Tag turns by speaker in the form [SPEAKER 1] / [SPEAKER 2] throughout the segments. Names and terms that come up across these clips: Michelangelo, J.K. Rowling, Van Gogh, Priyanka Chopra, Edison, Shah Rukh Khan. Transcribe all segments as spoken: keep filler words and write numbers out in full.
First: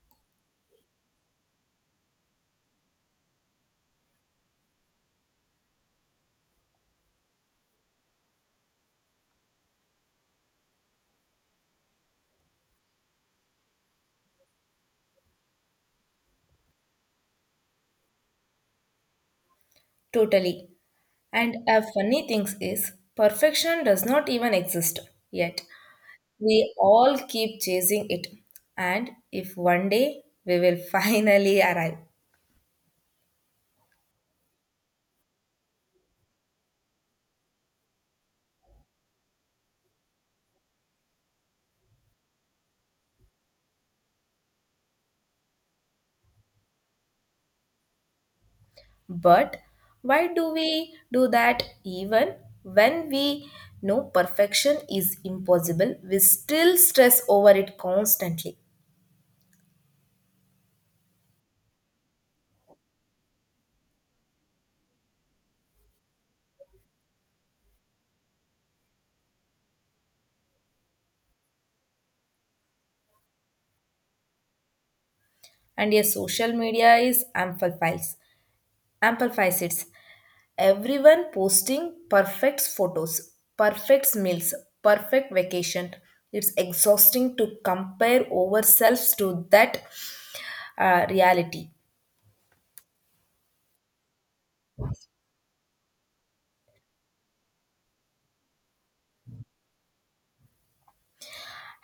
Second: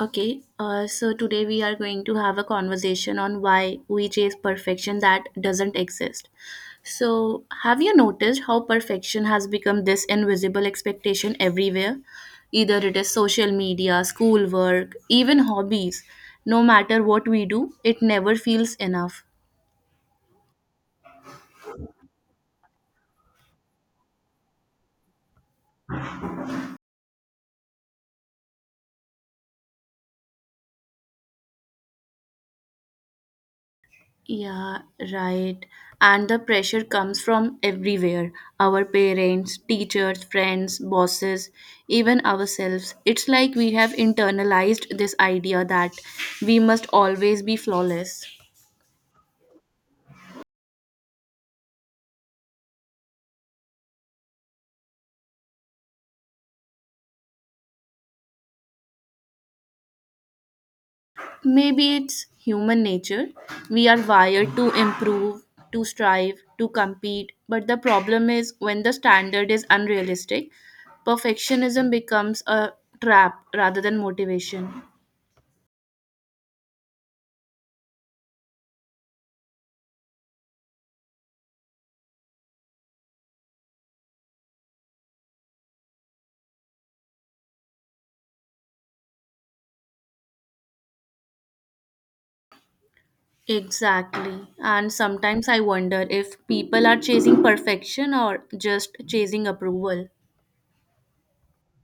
[SPEAKER 1] Okay, uh, so today we are going to have a conversation on why we chase perfection that doesn't exist. So, have you noticed how perfection has become this invisible expectation everywhere? Either it is social media, schoolwork, even hobbies. No matter what we do, it never feels enough.
[SPEAKER 2] Totally. And a funny thing is, perfection does not even exist yet. We all keep chasing it. And if one day we will finally arrive.
[SPEAKER 1] Yeah, right. And the pressure comes from everywhere, our parents, teachers, friends, bosses, even ourselves. It's like we have internalized this idea that we must always be flawless.
[SPEAKER 2] But why do we do that even when we know perfection is impossible? We still stress over it constantly.
[SPEAKER 1] Maybe it's human nature. We are wired to improve, to strive, to compete. But the problem is, when the standard is unrealistic, perfectionism becomes a trap rather than motivation.
[SPEAKER 2] And yes, social media is amplifies amplifies it. Everyone posting perfect photos, perfect meals, perfect vacation. It's exhausting to compare ourselves to that uh, reality.
[SPEAKER 1] Exactly. And sometimes I wonder if people are chasing perfection or just chasing approval.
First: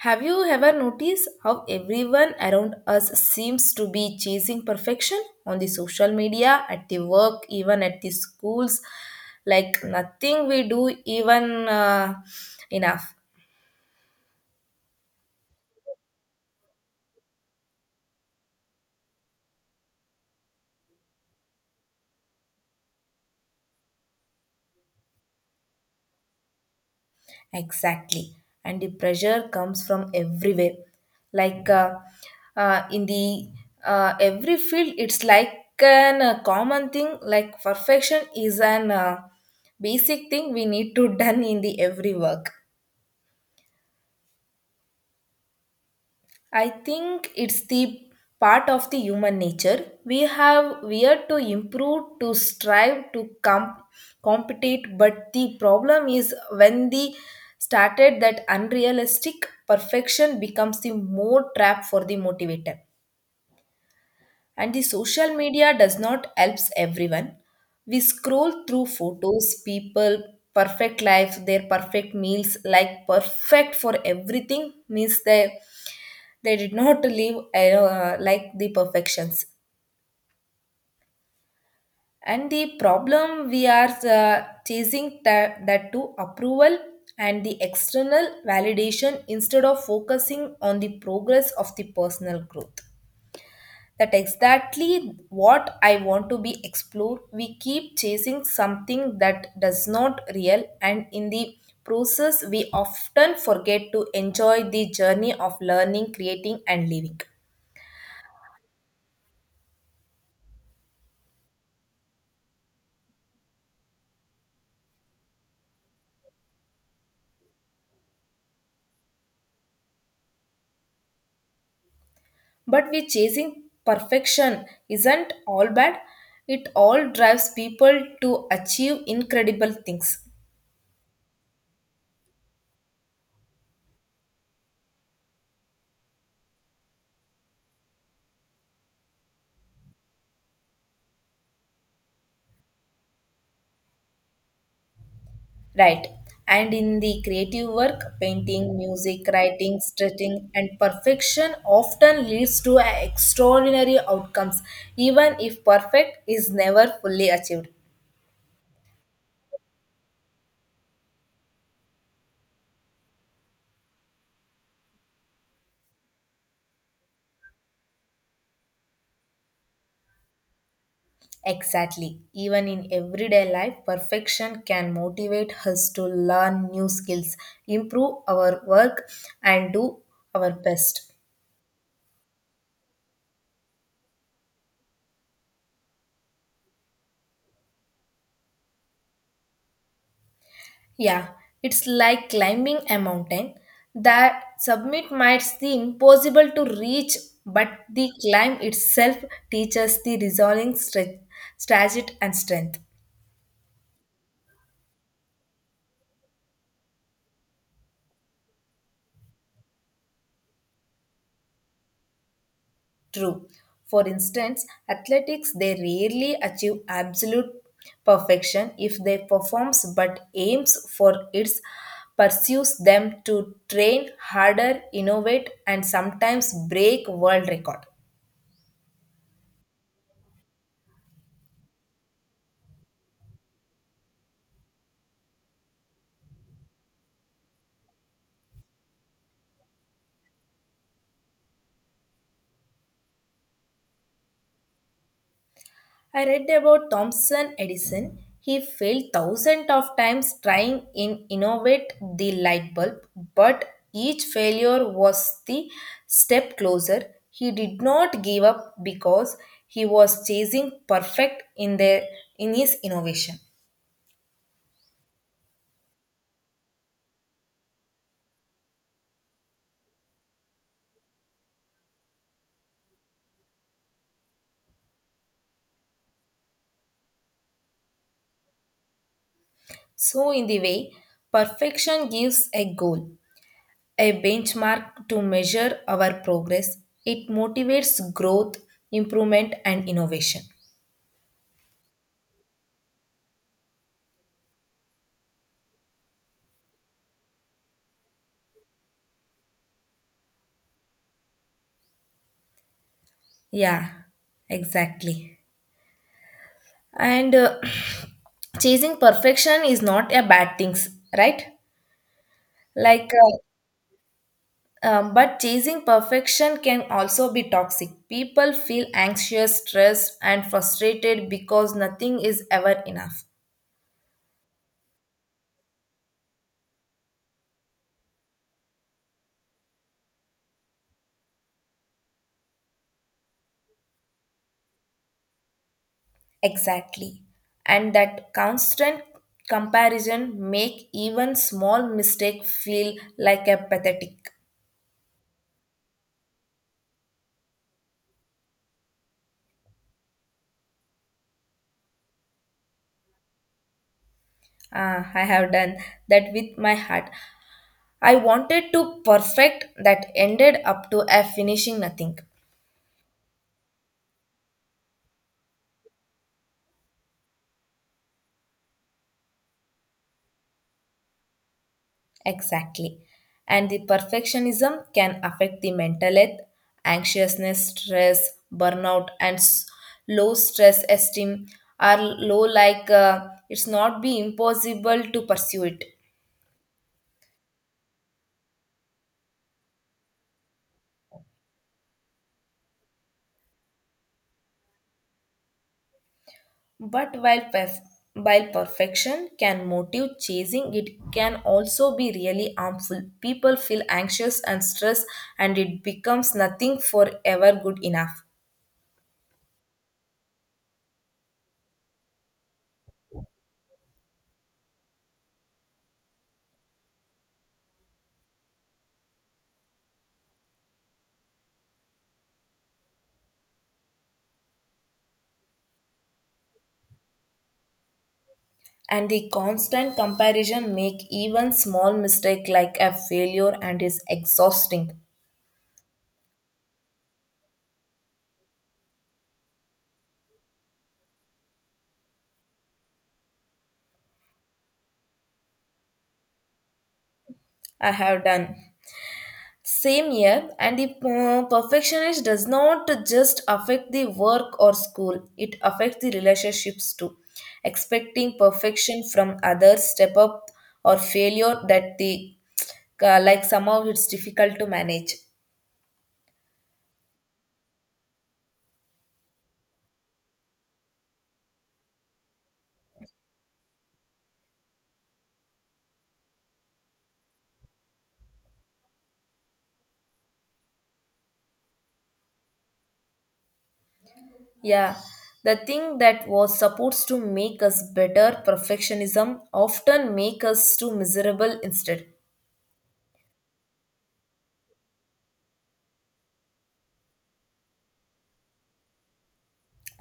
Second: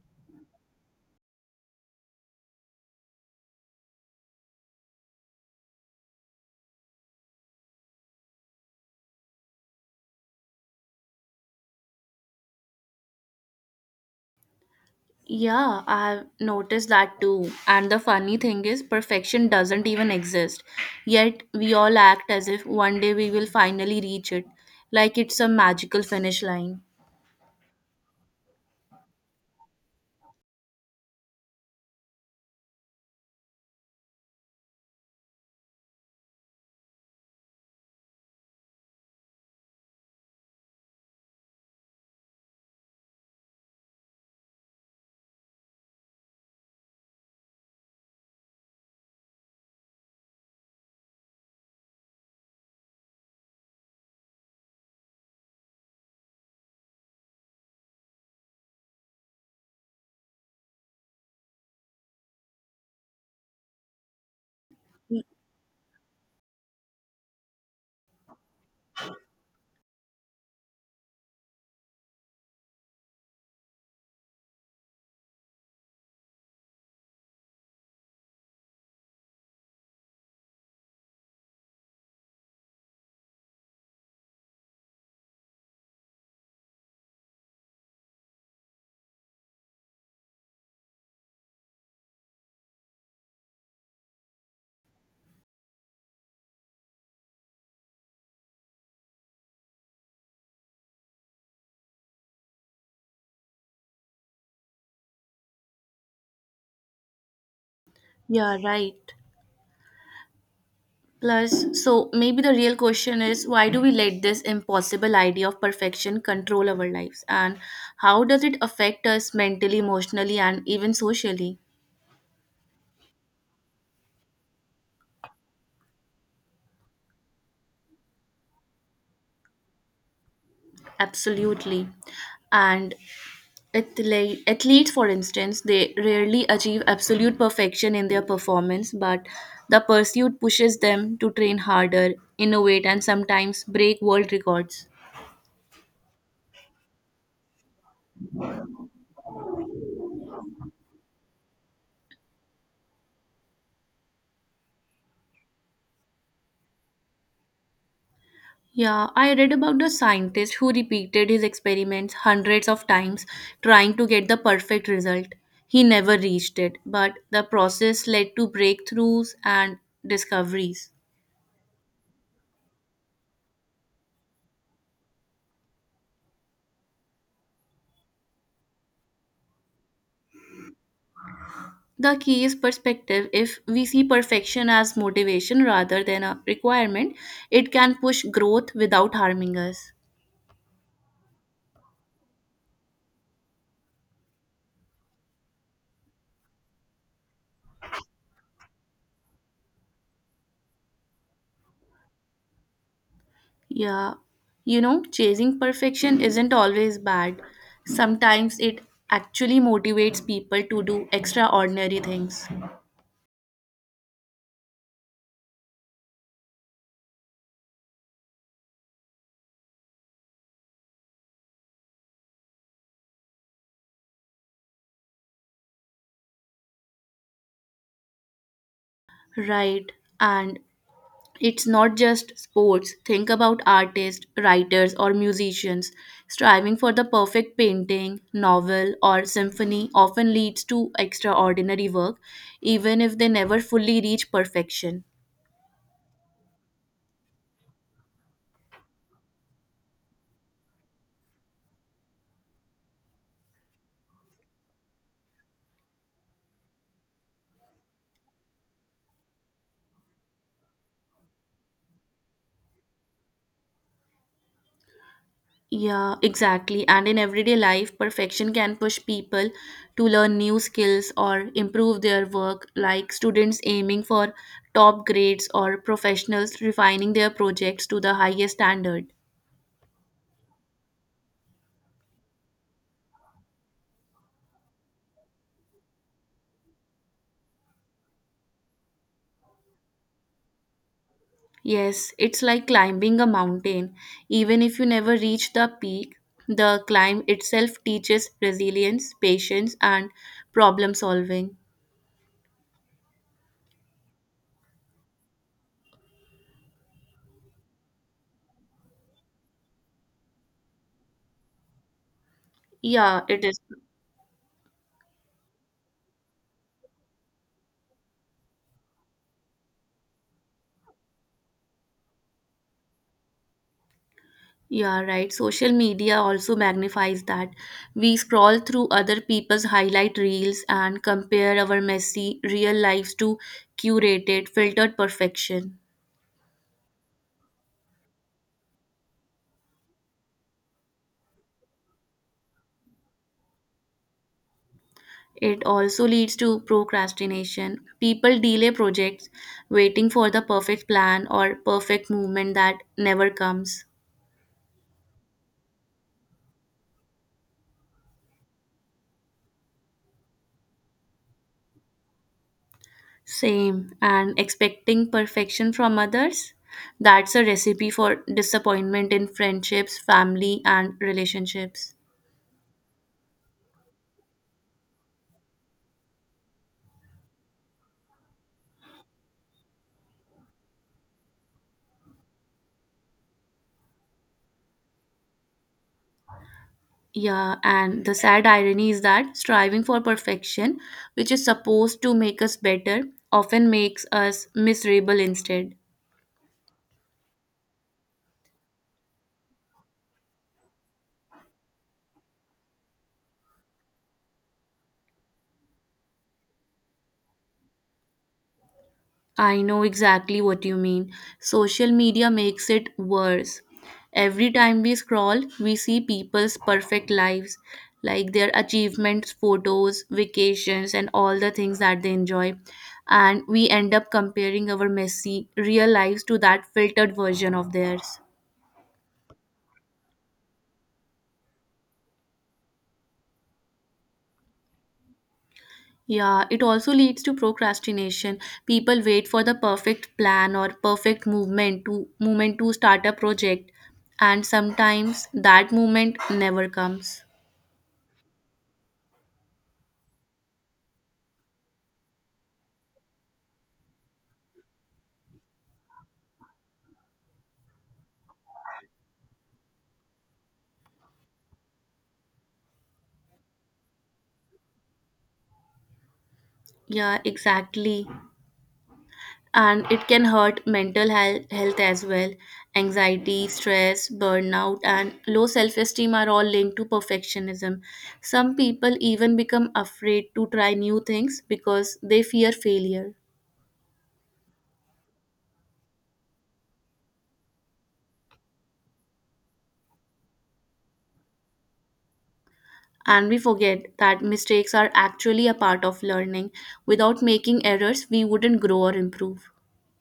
[SPEAKER 2] Have you ever noticed how everyone around us seems to be chasing perfection on the social media, at the work, even at the schools? Like nothing we do even uh, enough.
[SPEAKER 1] Yeah, I've noticed that too. And the funny thing is, perfection doesn't even exist. Yet, we all act as if one day we will finally reach it, like it's a magical finish line.
[SPEAKER 2] Exactly. And the pressure comes from everywhere. Like uh, uh, in the uh, Every field, it's like an uh, common thing. Like perfection is an uh, basic thing we need to done in the every work. I think it's the part of the human nature. We have we are to improve, to strive, to com- compete, but the problem is when the started that unrealistic perfection becomes the more trap for the motivator. And the
[SPEAKER 1] Y-
[SPEAKER 2] social media does not helps everyone. We scroll through photos, people, perfect life, their perfect meals, like perfect for everything means they they did not live uh, like the perfections. And the problem we are uh, chasing that, that to approval and the external validation instead of focusing on the progress of the personal growth. That exactly what I want to be explored. We keep chasing something that does not real and in the process we often forget to enjoy the journey of learning, creating and living.
[SPEAKER 1] Yeah, right. Plus, so maybe the real question is, why do we let this impossible idea of perfection control our lives, and how does it affect us mentally, emotionally, and even socially?
[SPEAKER 2] But we chasing perfection isn't all bad. It all drives people to achieve incredible things.
[SPEAKER 1] Absolutely. And athle- athletes, for instance, they rarely achieve absolute perfection in their performance, but the pursuit pushes them to train harder, innovate, and sometimes break world records.
[SPEAKER 2] Right. And in the creative work, painting, music, writing, stretching, and perfection often leads to extraordinary outcomes, even if perfect is never fully achieved.
[SPEAKER 1] Yeah, I read about the scientist who repeated his experiments hundreds of times trying to get the perfect result. He never reached it, but the process led to breakthroughs and discoveries.
[SPEAKER 2] Exactly. Even in everyday life, perfection can motivate us to learn new skills, improve our work, and do our best.
[SPEAKER 1] The key is perspective. If we see perfection as motivation rather than a requirement, it can push growth without harming us.
[SPEAKER 2] Yeah, it's like climbing a mountain. That summit might seem impossible to reach, but the climb itself teaches the resolving stre- strategy and strength.
[SPEAKER 1] Yeah, you know, chasing perfection isn't always bad. Sometimes it actually motivates people to do extraordinary things.
[SPEAKER 2] True. For instance, athletics they rarely achieve absolute perfection if they performs but aims for its pursues them to train harder, innovate and sometimes break world record.
[SPEAKER 1] Right. And it's not just sports. Think about artists, writers, or musicians. Striving for the perfect painting, novel, or symphony often leads to extraordinary work, even if they never fully reach perfection.
[SPEAKER 2] I read about Thomson Edison. He failed thousands of times trying in innovate the light bulb, but each failure was the step closer. He did not give up because he was chasing perfect in the in his innovation.
[SPEAKER 1] Yeah, exactly. And in everyday life, perfection can push people to learn new skills or improve their work, like students aiming for top grades or professionals refining their projects to the highest standard.
[SPEAKER 2] So in the way, perfection gives a goal, a benchmark to measure our progress. It motivates growth, improvement and innovation.
[SPEAKER 1] Yes, it's like climbing a mountain. Even if you never reach the peak, the climb itself teaches resilience, patience, and problem solving.
[SPEAKER 2] Yeah, exactly. and uh, chasing perfection is not a bad thing, right, like
[SPEAKER 1] Yeah, it is.
[SPEAKER 2] uh, um, but chasing perfection can also be toxic. People feel anxious, stressed and frustrated because nothing is ever enough.
[SPEAKER 1] Yeah, right. Social media also magnifies that. We scroll through other people's highlight reels and compare our messy real lives to curated, filtered perfection.
[SPEAKER 2] Exactly. And that constant comparison make even small mistake feel like a pathetic.
[SPEAKER 1] It also leads to procrastination. People delay projects, waiting for the perfect plan or perfect movement that never comes.
[SPEAKER 2] ah, I have done that with my heart. I wanted to perfect that ended up to a finishing nothing.
[SPEAKER 1] Same, and expecting perfection from others, that's a recipe for disappointment in friendships, family, and relationships.
[SPEAKER 2] Exactly. And the perfectionism can affect the mental health, anxiousness, stress, burnout, and s- low stress esteem are low like uh, it's not be impossible to pursue it.
[SPEAKER 1] Yeah, and the sad irony is that striving for perfection, which is supposed to make us better, often makes us miserable instead.
[SPEAKER 2] But while, perf- while perfection can motive chasing, it can also be really harmful. People feel anxious and stressed, and it becomes nothing forever good enough.
[SPEAKER 1] I know exactly what you mean. Social media makes it worse. Every time we scroll, we see people's perfect lives, like their achievements, photos, vacations, and all the things that they enjoy. And we end up comparing our messy real lives to that filtered version of theirs.
[SPEAKER 2] And the constant comparison make even small mistake like a failure and is exhausting.
[SPEAKER 1] Yeah, it also leads to procrastination. People wait for the perfect plan or perfect movement to movement to start a project, and sometimes that moment never comes.
[SPEAKER 2] I have done. Same year, and the uh, perfectionist does not just affect the work or school, it affects the relationships too. Expecting perfection from others, step up, or failure that the uh, like somehow it's difficult to manage.
[SPEAKER 1] Yeah, exactly. And it can hurt mental health, health as well. Anxiety, stress, burnout, and low self esteem are all linked to perfectionism. Some people even become afraid to try new things because they fear failure.
[SPEAKER 2] Yeah, the thing that was supposed to make us better, perfectionism, often make us too miserable instead.
[SPEAKER 1] And we forget that mistakes are actually a part of learning. Without making errors, we wouldn't grow or improve.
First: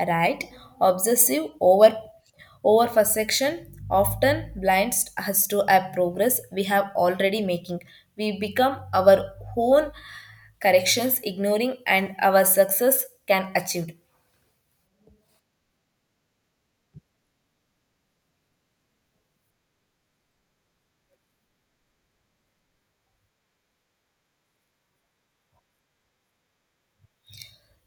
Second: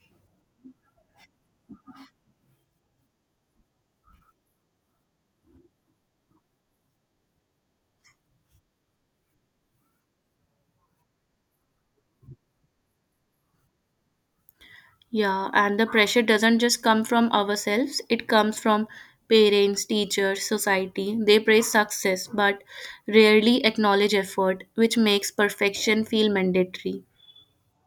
[SPEAKER 2] Right? Obsessive over over perfection often blinds us to a progress we have already making. We become our own corrections, ignoring and our success can achieved.
[SPEAKER 1] Yeah, and the pressure doesn't just come from ourselves, it comes from parents, teachers, society. They praise success but rarely acknowledge effort, which makes perfection feel mandatory.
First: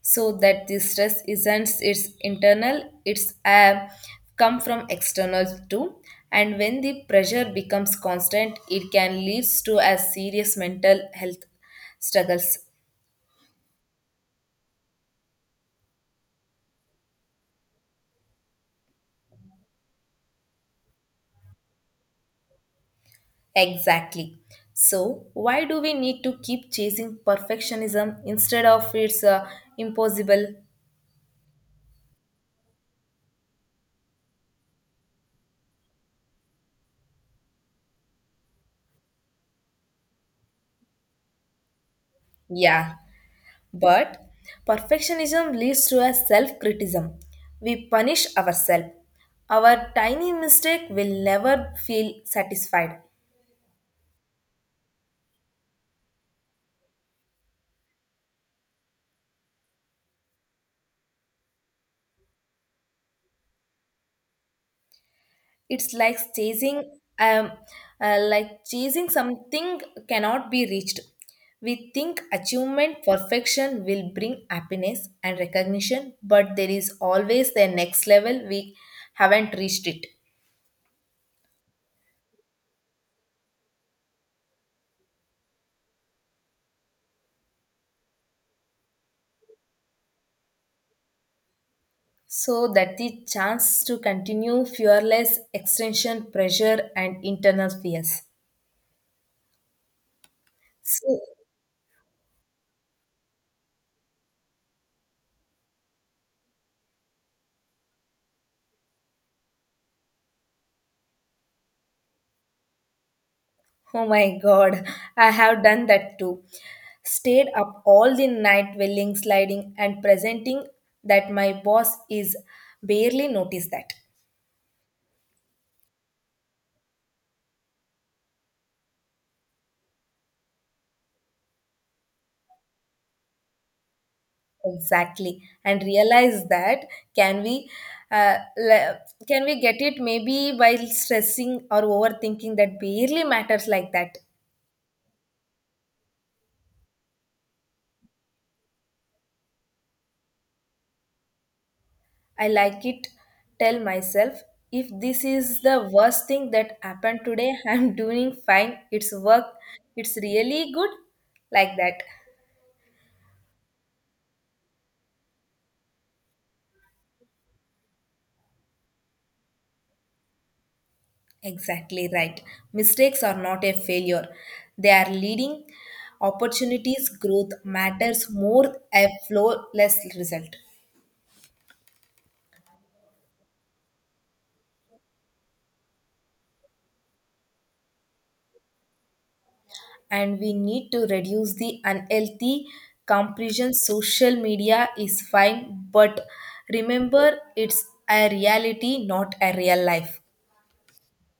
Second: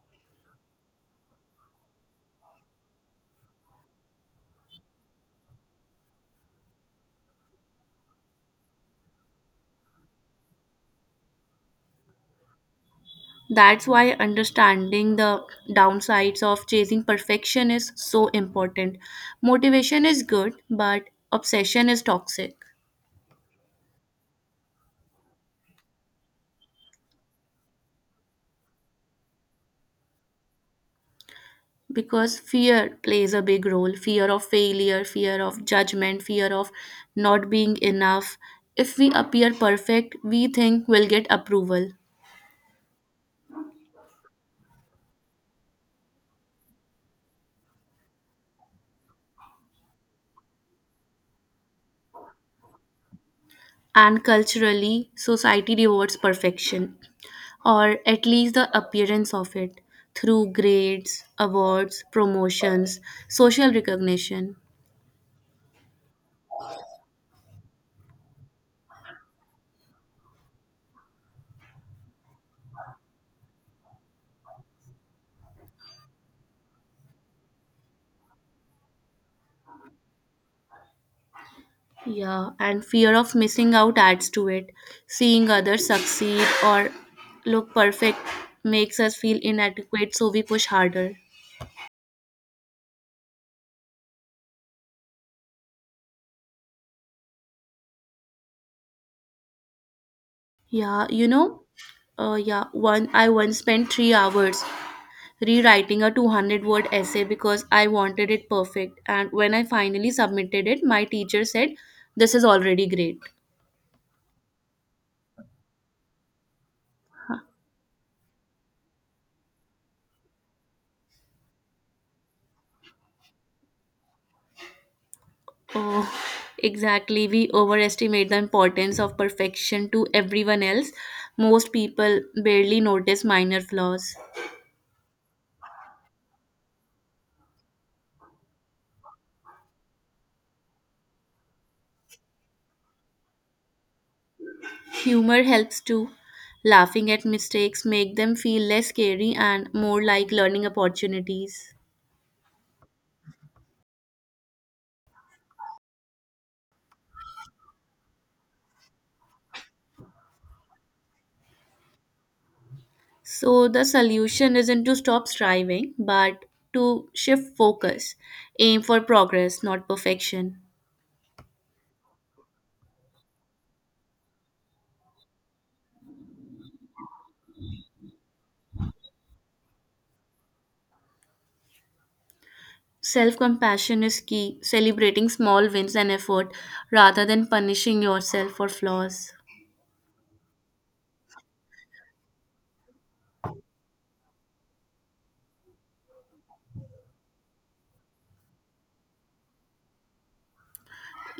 [SPEAKER 2] So that the stress isn't it's internal, it's a come from external too. And when the pressure becomes constant, it can lead to a serious mental health struggles.
[SPEAKER 1] That's why understanding the downsides of chasing perfection is so important. Motivation is good, but obsession is toxic.
[SPEAKER 2] Exactly. So, why do we need to keep chasing perfectionism instead of it's uh, impossible?
[SPEAKER 1] Because fear plays a big role, fear of failure, fear of judgment, fear of not being enough. If we appear perfect, we think we'll get approval.
[SPEAKER 2] Yeah, but perfectionism leads to a self criticism. We punish ourselves. Our tiny mistake will never feel satisfied.
[SPEAKER 1] And culturally, society rewards perfection, or at least the appearance of it, through grades, awards, promotions, social recognition.
[SPEAKER 2] It's like chasing, um, uh, like chasing something cannot be reached. We think achievement, perfection will bring happiness and recognition, but there is always the next level we haven't reached it.
[SPEAKER 1] Yeah, and fear of missing out adds to it. Seeing others succeed or look perfect makes us feel inadequate, so we push harder.
[SPEAKER 2] So that the chance to continue fearless extension pressure and internal fears.
[SPEAKER 1] Yeah,
[SPEAKER 2] So
[SPEAKER 1] you know, uh, yeah, one I once spent three hours rewriting a two hundred word essay because I wanted it perfect. And when I finally submitted it, my teacher said, "This is already great."
[SPEAKER 2] oh my god, I have done that too. Stayed up all the night willing, sliding, and presenting that my boss is barely noticed that.
[SPEAKER 1] Oh, exactly. We overestimate the importance of perfection to everyone else. Most people barely notice minor flaws.
[SPEAKER 2] Exactly. And realize that can we uh, le- can we get it maybe while stressing or overthinking that barely matters like that.
[SPEAKER 1] Humor helps too. Laughing at mistakes make them feel less scary and more like learning opportunities.
[SPEAKER 2] I like it, tell myself, if this is the worst thing that happened today, I'm doing fine. It's work. It's really good. Like that.
[SPEAKER 1] So the solution isn't to stop striving, but to shift focus, aim for progress, not perfection.
[SPEAKER 2] Exactly right. Mistakes are not a failure. They are leading opportunities. Growth matters more a flawless result.
[SPEAKER 1] Self compassion is key, celebrating small wins and effort rather than punishing yourself for flaws.
[SPEAKER 2] And we need to reduce the unhealthy comparison. Social media is fine, but remember it's a reality, not a real life.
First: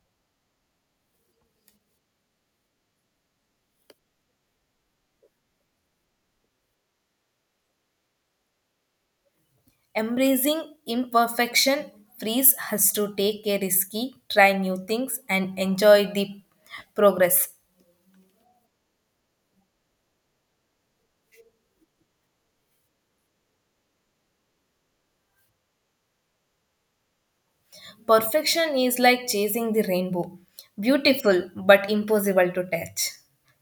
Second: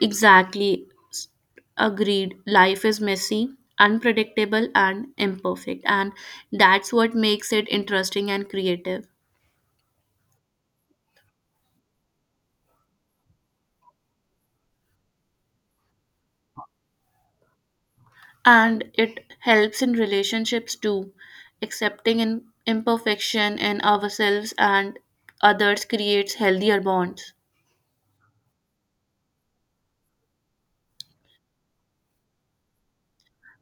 [SPEAKER 1] Exactly. S- Agreed. Life is messy, unpredictable, and imperfect. And that's what makes it interesting and creative.
[SPEAKER 2] Embracing imperfection frees us to take a risky, try new things, and enjoy the progress.
[SPEAKER 1] And it helps in relationships too. Accepting in imperfection in ourselves and others creates healthier bonds.
[SPEAKER 2] Perfection is like chasing the rainbow, beautiful but impossible to touch.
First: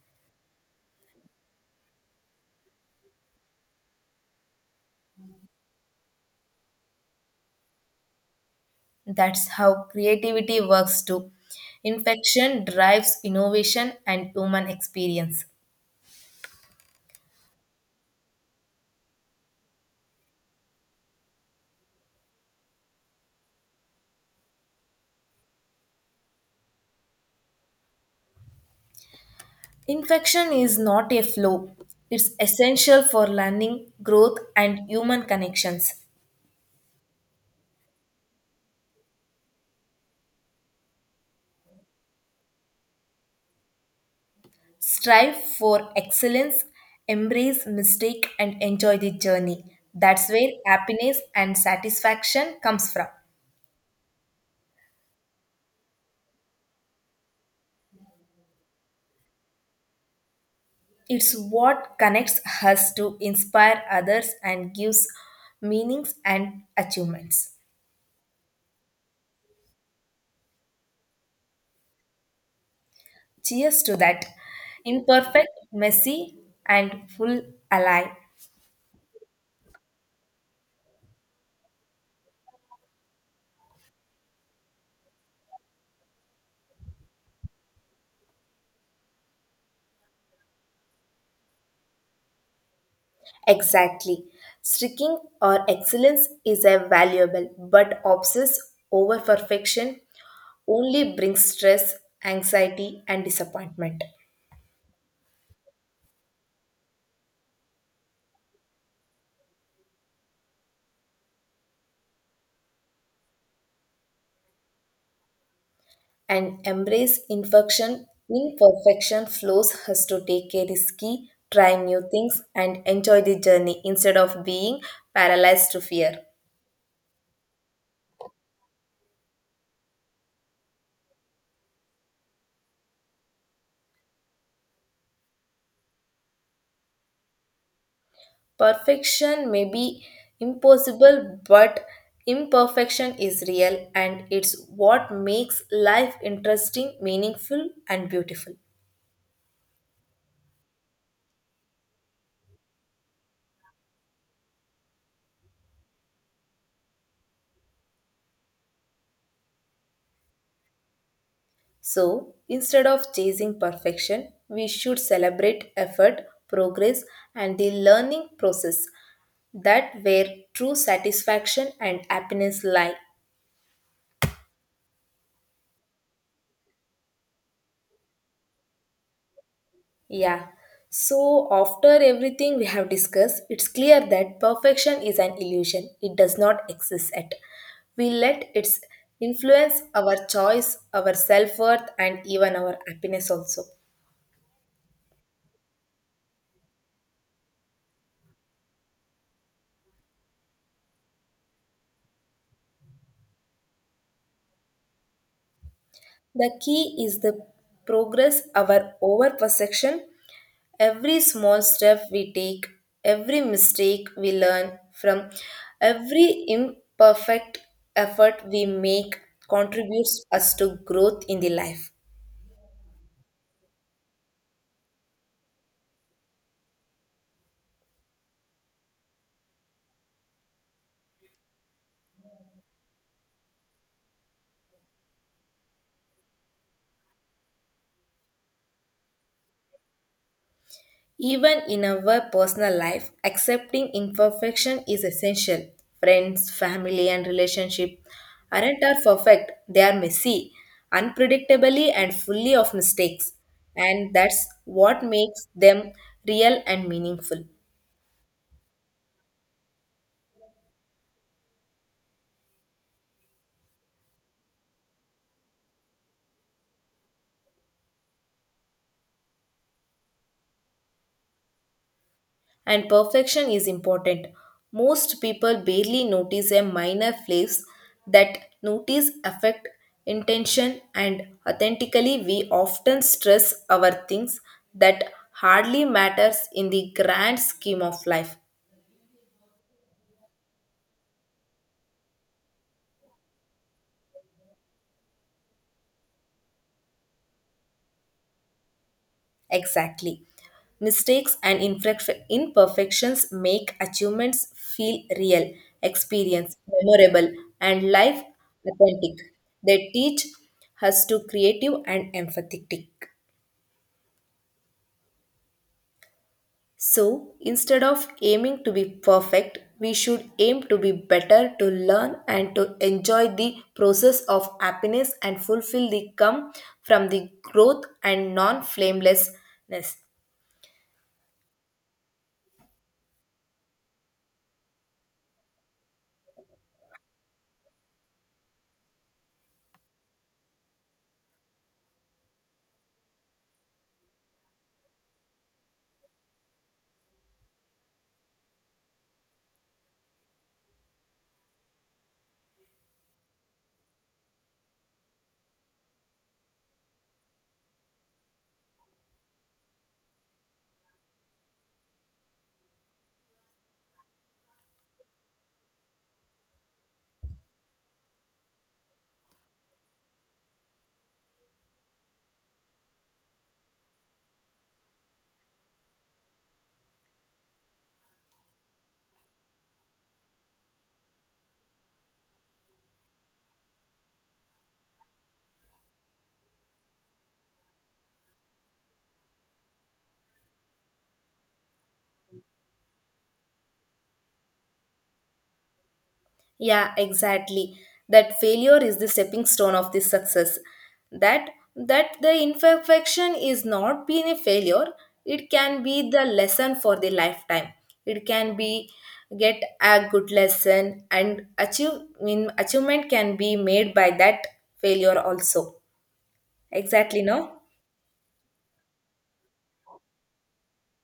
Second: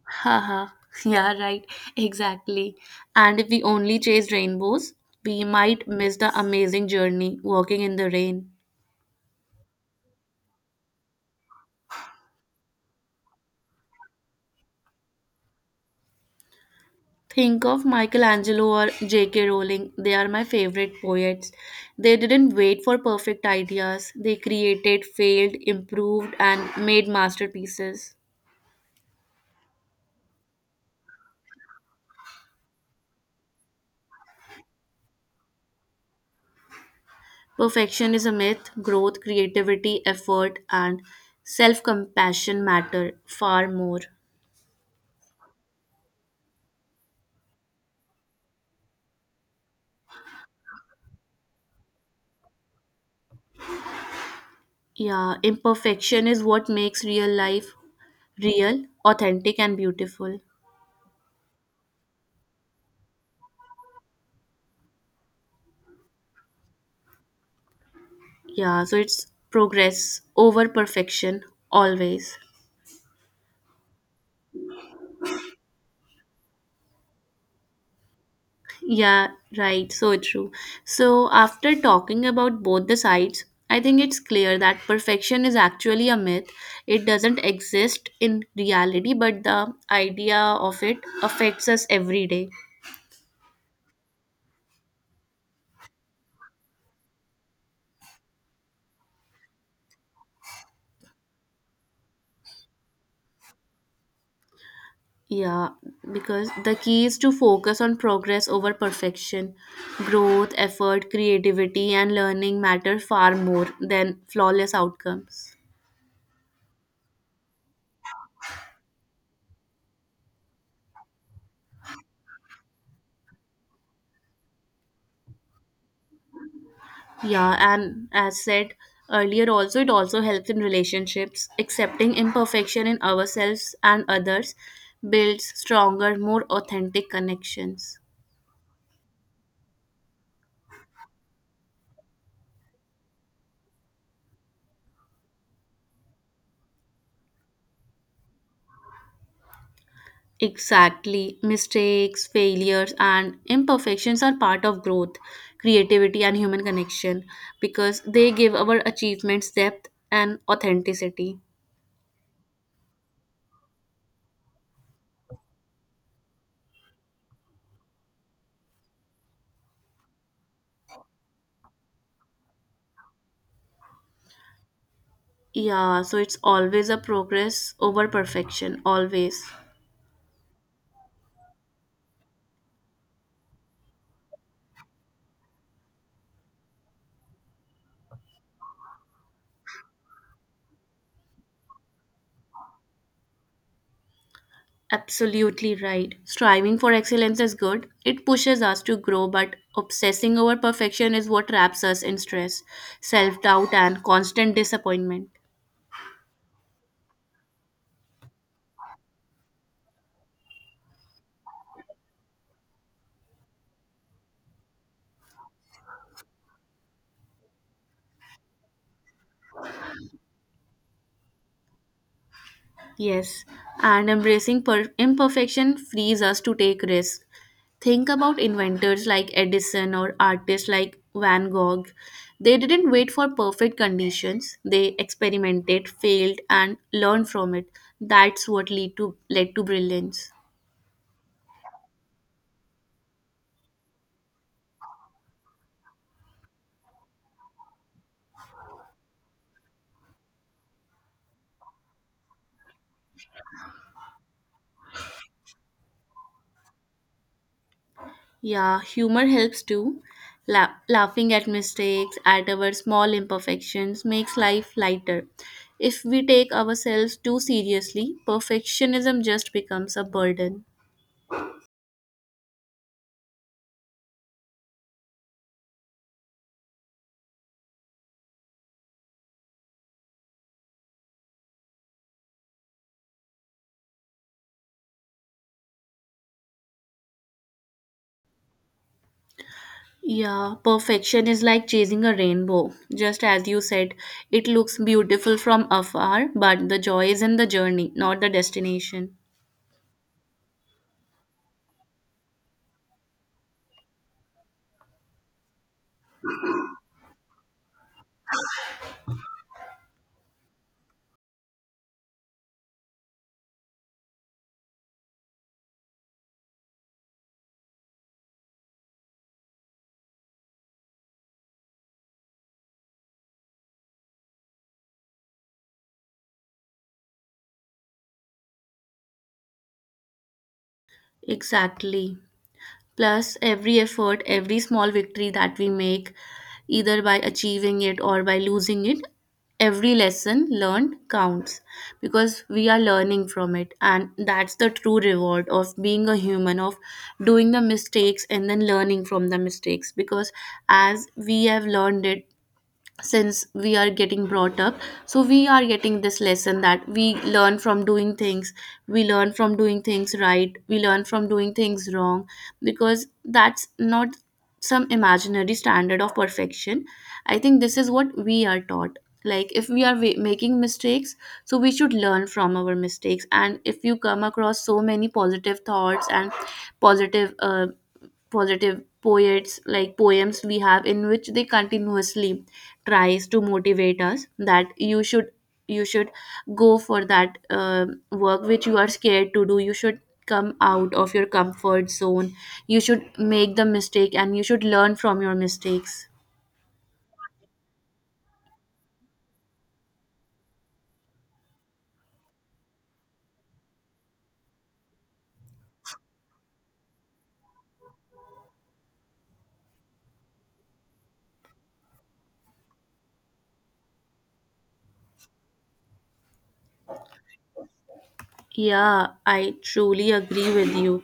[SPEAKER 1] Haha. Yeah, right. Exactly. And if we only chase rainbows, we might miss the amazing journey walking in the rain.
[SPEAKER 2] That's how creativity works too. Infection drives innovation and human experience.
[SPEAKER 1] Think of Michelangelo or J K. Rowling. They are my favorite poets. They didn't wait for perfect ideas, they created, failed, improved, and made masterpieces.
[SPEAKER 2] Infection is not a flaw, it's essential for learning, growth, and human connections.
[SPEAKER 1] Perfection is a myth. Growth, creativity, effort, and self compassion matter far more.
[SPEAKER 2] Strive for excellence, embrace mistake and enjoy the journey. That's where happiness and satisfaction comes from.
[SPEAKER 1] Yeah, imperfection is what makes real life real, authentic, and beautiful.
[SPEAKER 2] It's what connects us to inspire others and gives meanings and achievements.
[SPEAKER 1] Yeah, so it's progress over perfection, always.
[SPEAKER 2] Cheers to that. Imperfect, messy, and full alive.
[SPEAKER 1] Yeah, right. So true. So, after talking about both the sides, I think it's clear that perfection is actually a myth. It doesn't exist in reality, but the idea of it affects us every day.
[SPEAKER 2] Exactly. Streaking or excellence is a valuable but obsess over perfection only brings stress, anxiety, and disappointment.
[SPEAKER 1] Yeah, because the key is to focus on progress over perfection. Growth, effort, creativity, and learning matter far more than flawless outcomes.
[SPEAKER 2] And embrace imperfection. Imperfection flows us to take a risky, try new things, and enjoy the journey instead of being paralyzed to fear.
[SPEAKER 1] Yeah, and as said earlier, also it also helps in relationships. Accepting imperfection in ourselves and others builds stronger, more authentic connections.
[SPEAKER 2] Perfection may be impossible, but imperfection is real, and it's what makes life interesting, meaningful, and beautiful.
[SPEAKER 1] Exactly. Mistakes, failures, and imperfections are part of growth, creativity, and human connection, because they give our achievements depth and authenticity.
[SPEAKER 2] So, instead of chasing perfection, we should celebrate effort, progress, and the learning process that where true satisfaction and happiness lie.
[SPEAKER 1] Yeah, so it's always a progress over perfection, always.
[SPEAKER 2] Yeah. So, after everything we have discussed, it's clear that perfection is an illusion. It does not exist at. We let its influence our choice, our self worth, and even our happiness also.
[SPEAKER 1] Absolutely right. Striving for excellence is good. It pushes us to grow, but obsessing over perfection is what traps us in stress, self doubt, and constant disappointment.
[SPEAKER 2] The key is the progress our over perception. Every small step we take, every mistake we learn from, every imperfect effort we make contributes us to growth in the life.
[SPEAKER 1] Yes, and embracing per- imperfection frees us to take risks. Think about inventors like Edison or artists like Van Gogh. They didn't wait for perfect conditions. They experimented, failed, and learned from it. That's what lead to led to brilliance.
[SPEAKER 2] Even in our personal life, accepting imperfection is essential. Friends, family, and relationship aren't are perfect. They are messy, unpredictably, and fully of mistakes. And that's what makes them real and meaningful.
[SPEAKER 1] Yeah, humor helps too. La- laughing at mistakes, at our small imperfections, makes life lighter. If we take ourselves too seriously, perfectionism just becomes a burden.
[SPEAKER 2] And perfection is important. Most people barely notice a minor flaws that notice affect intention and authentically we often stress our things that hardly matters in the grand scheme of life.
[SPEAKER 1] Yeah, perfection is like chasing a rainbow. Just as you said, it looks beautiful from afar, but the joy is in the journey, not the destination.
[SPEAKER 2] Exactly. Mistakes and imperfe- imperfections make achievements feel real, experience memorable, and life authentic. They teach us to creative and empathetic. So instead of aiming to be perfect, we should aim to be better, to learn, and to enjoy the process of happiness and fulfill the come from the growth and non flamelessness.
[SPEAKER 1] Exactly. Plus, every effort, every small victory that we make, either by achieving it or by losing it, every lesson learned counts because we are learning from it. And that's the true reward of being a human, of doing the mistakes and then learning from the mistakes. Because, as we have learned it, since we are getting brought up, so we are getting this lesson that we learn from doing things. We learn from doing things right, we learn from doing things wrong, because that's not some imaginary standard of perfection. I think this is what we are taught. Like, if we are wa- making mistakes, so we should learn from our mistakes. And if you come across so many positive thoughts and positive uh, positive poets, like poems we have, in which they continuously tries to motivate us that you should, you should go for that uh, work which you are scared to do. You should come out of your comfort zone. You should make the mistake and you should learn from your mistakes.
[SPEAKER 2] Yeah, exactly. That failure is the stepping stone of this success. That that the imperfection is not being a failure. It can be the lesson for the lifetime. It can be get a good lesson and achieve mean achievement can be made by that failure also. Exactly, no?
[SPEAKER 1] Yeah, I truly agree with you,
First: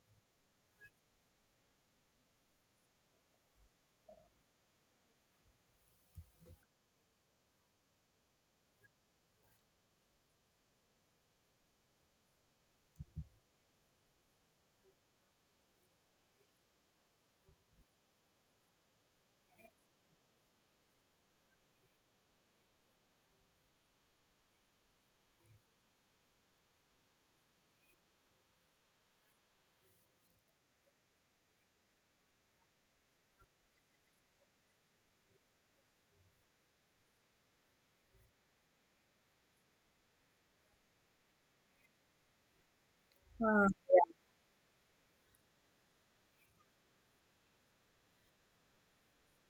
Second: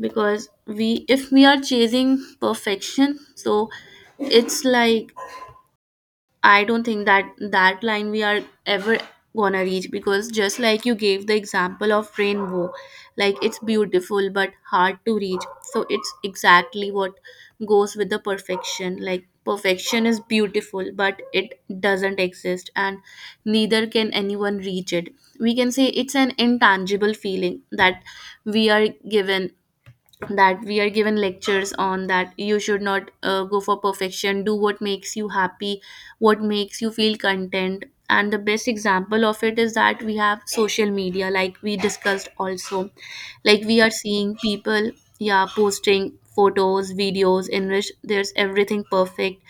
[SPEAKER 1] because we if we are chasing perfection, so it's like, I don't think that that line we are ever gonna reach, because just like you gave the example of rainbow, like it's beautiful but hard to reach. So it's exactly what goes with the perfection. Like perfection is beautiful but it doesn't exist, and neither can anyone reach it. We can say it's an intangible feeling that we are given that we are given lectures on, that you should not uh, go for perfection, do what makes you happy, what makes you feel content. And the best example of it is that we have social media, like we discussed also. Like
[SPEAKER 2] Ah.
[SPEAKER 1] we are seeing people, yeah, posting photos, videos in which there's everything perfect,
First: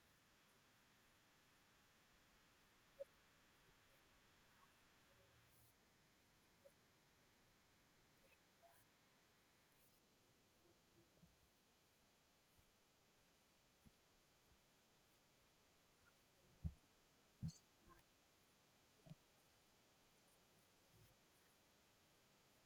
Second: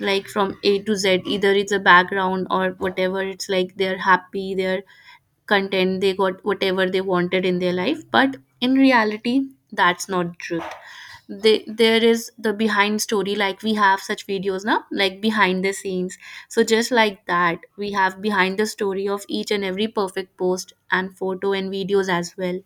[SPEAKER 1] like from a to z, either it's a background or whatever. It's like they're happy, they're content, they got whatever they wanted in their life, but in reality, that's not truth. They, there is the behind story. Like we have such videos now, like behind the scenes. So just like that, we have behind the story of each and every perfect post and photo and videos as well.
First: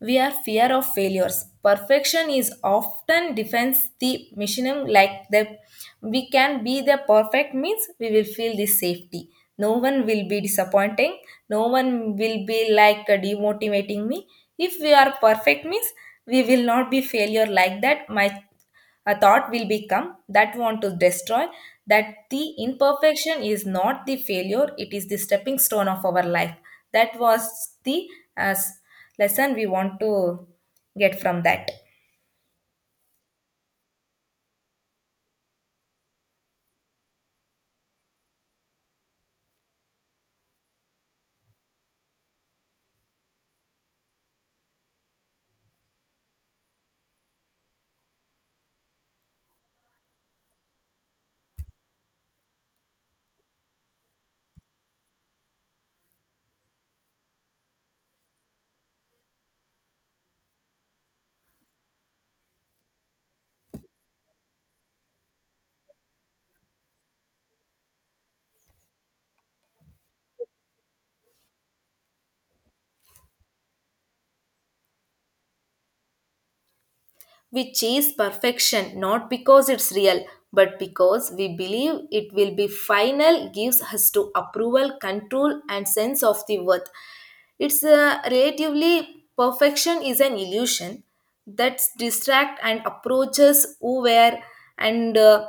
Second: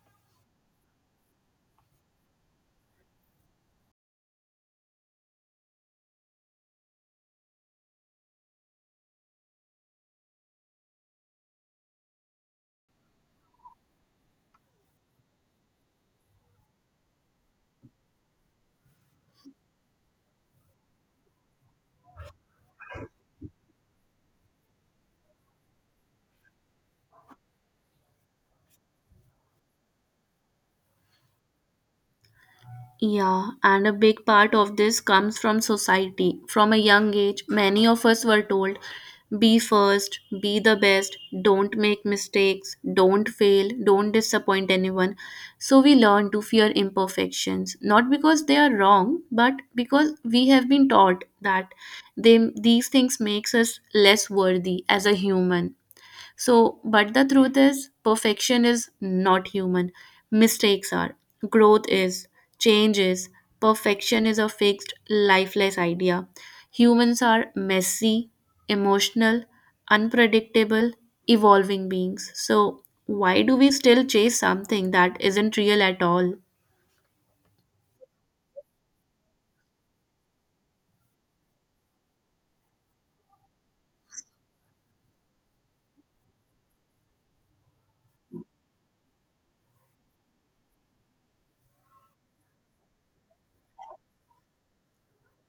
[SPEAKER 2] We are fear of failures. Perfection is often defends the missionem like the we can be the perfect means we will feel this safety. No one will be disappointing. No one will be like uh, demotivating me. If we are perfect means we will not be failure like that. My a thought will become that want to destroy, that the imperfection is not the failure, it is the stepping stone of our life. That was the as lesson we want to get from that.
[SPEAKER 1] Yeah, and a big part of this comes from society. From a young age, many of us were told, be first, be the best, don't make mistakes, don't fail, don't disappoint anyone. So we learn to fear imperfections, not because they are wrong, but because we have been taught that they, these things makes us less worthy as a human. So, but the truth is, perfection is not human. Mistakes are, growth is, change is. Perfection is a fixed, lifeless idea. Humans are messy, emotional, unpredictable, evolving beings. So, why do we still chase something that isn't real at all?
[SPEAKER 2] We chase perfection not because it's real, but because we believe it will be final, gives us to approval, control, and sense of the worth. It's a relatively perfection is an illusion that's distract and approaches who were and uh,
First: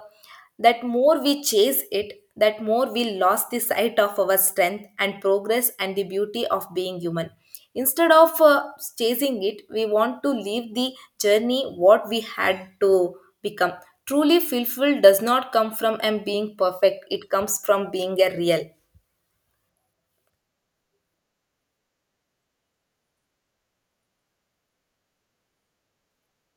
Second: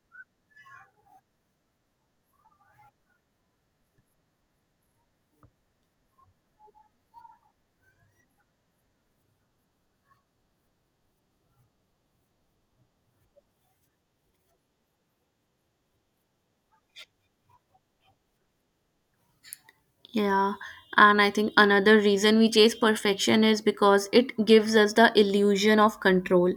[SPEAKER 2] that more we chase it, that more we lost the sight of our strength and progress and the beauty of being human. Instead of uh, chasing it, we want to leave the journey what we had to become. Truly fulfilled does not come from um, being perfect, it comes from being a real.
[SPEAKER 1] Yeah, and I think another reason we chase perfection is because it gives us the illusion of control.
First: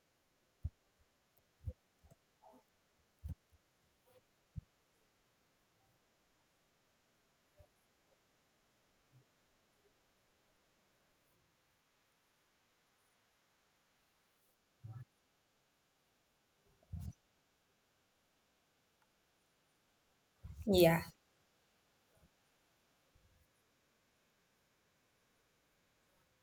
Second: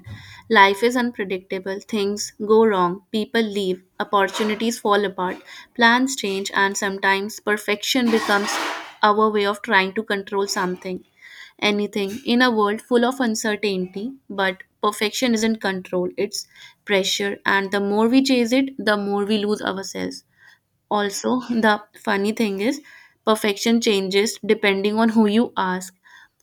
[SPEAKER 1] Life is unpredictable, things go wrong, people leave, opportunities fall apart, plans change, and sometimes perfection becomes our way of trying to control something, anything, in a world full of uncertainty. But perfection isn't control, it's pressure, and the more we chase it, the more we lose ourselves.
[SPEAKER 2] Yeah.
[SPEAKER 1] Also, the funny thing is, perfection changes depending on who you ask.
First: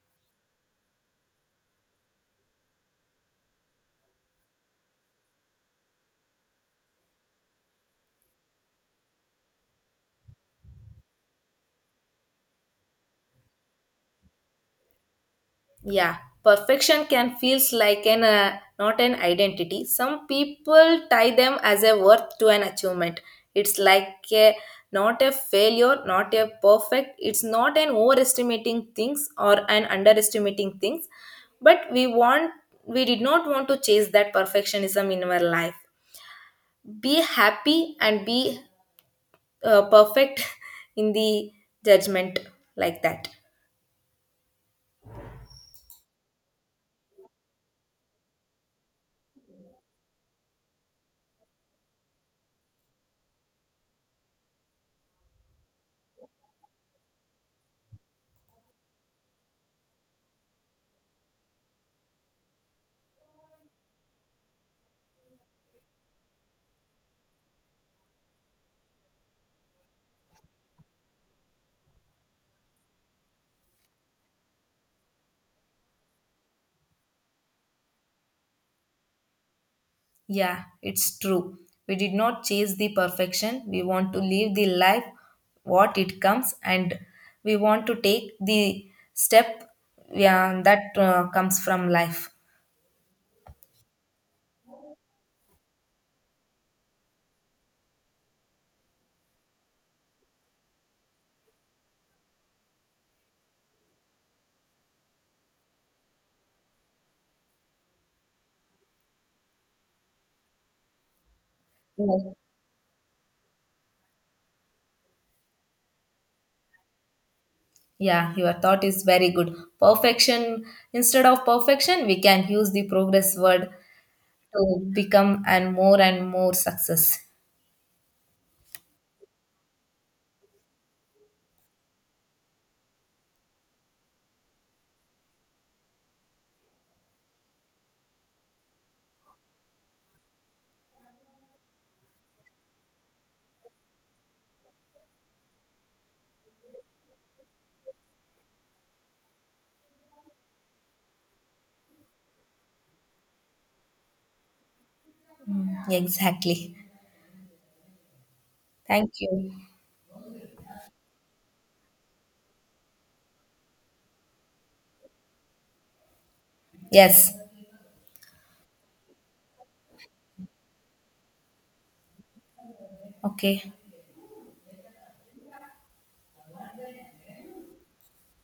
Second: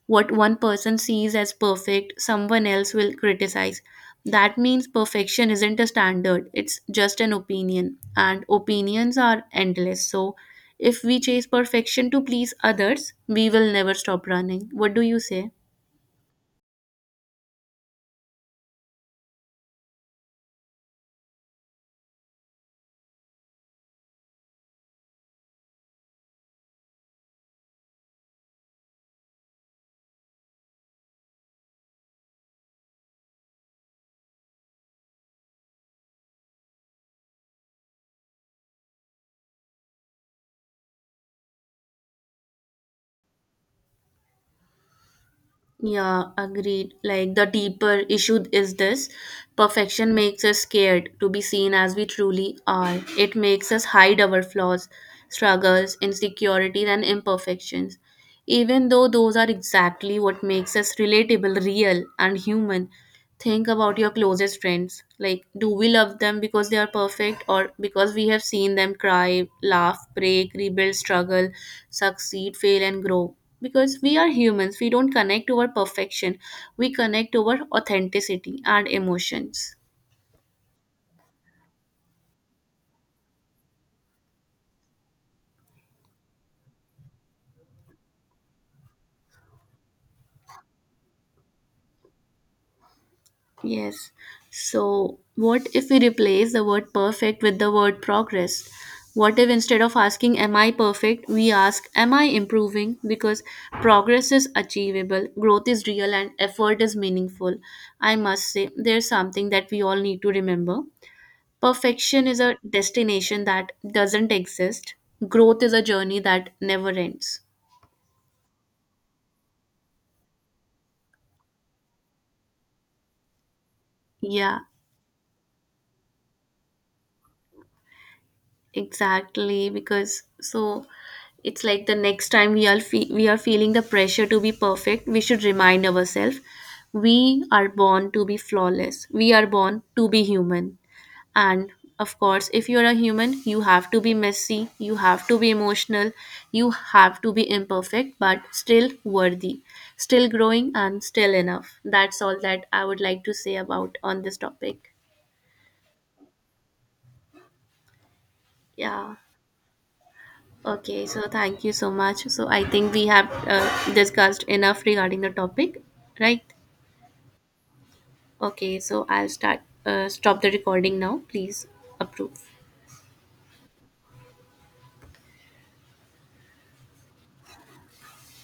[SPEAKER 1] What one person sees as perfect, someone else will criticize. That means perfection isn't a standard, it's just an opinion. And opinions are endless. So, if we chase perfection to please others, we will never stop running. What do you say?
[SPEAKER 2] Yeah, perfection can feels like an uh, not an identity. Some people tie them as a worth to an achievement. It's like a, not a failure, not a perfect. It's not an overestimating things or an underestimating things. But we want we did not want to chase that perfectionism in our life. Be happy and be uh, perfect in the judgment like that.
[SPEAKER 1] Yeah, agreed. Like, the deeper issue is this: perfection makes us scared to be seen as we truly are. It makes us hide our flaws, struggles, insecurities, and imperfections, even though those are exactly what makes us relatable, real, and human. Think about your closest friends. Like, do we love them because they are perfect, or because we have seen them cry, laugh, break, rebuild, struggle, succeed, fail, and grow? Because we are humans, we don't connect over perfection, we connect over authenticity and emotions.
[SPEAKER 2] Yeah, it's true. We did not chase the perfection. We want to live the life what it comes, and we want to take the step, yeah, that uh, comes from life.
[SPEAKER 1] Yes. So, what if we replace the word perfect with the word progress? What if, instead of asking, am I perfect, we ask, am I improving? Because progress is achievable, growth is real, and effort is meaningful. I must say, there's something that we all need to remember. Perfection
[SPEAKER 2] Yes.
[SPEAKER 1] is a destination that doesn't exist, growth is a journey that never ends.
[SPEAKER 2] Yeah, your thought is very good. Perfection, instead of perfection, we can use the progress word
[SPEAKER 1] Yeah.
[SPEAKER 2] to become and more and more success.
[SPEAKER 1] Exactly, because so it's like the next time we are fe- we are feeling the pressure to be perfect, we should remind ourselves, we are born to be flawless. We are born to be human. And of course, if you're a human, you have to be messy, you have to be emotional, you have to be imperfect, but still worthy, still growing, and still enough. That's all that I would like to say about on this topic.
[SPEAKER 2] Exactly. Thank
[SPEAKER 1] Yeah.
[SPEAKER 2] you.
[SPEAKER 1] Okay, so thank you so much. So I think we have uh, discussed enough regarding the topic, right?
[SPEAKER 2] Yes.
[SPEAKER 1] Okay, so I'll start uh, stop the recording now. Please approve.
[SPEAKER 2] Okay.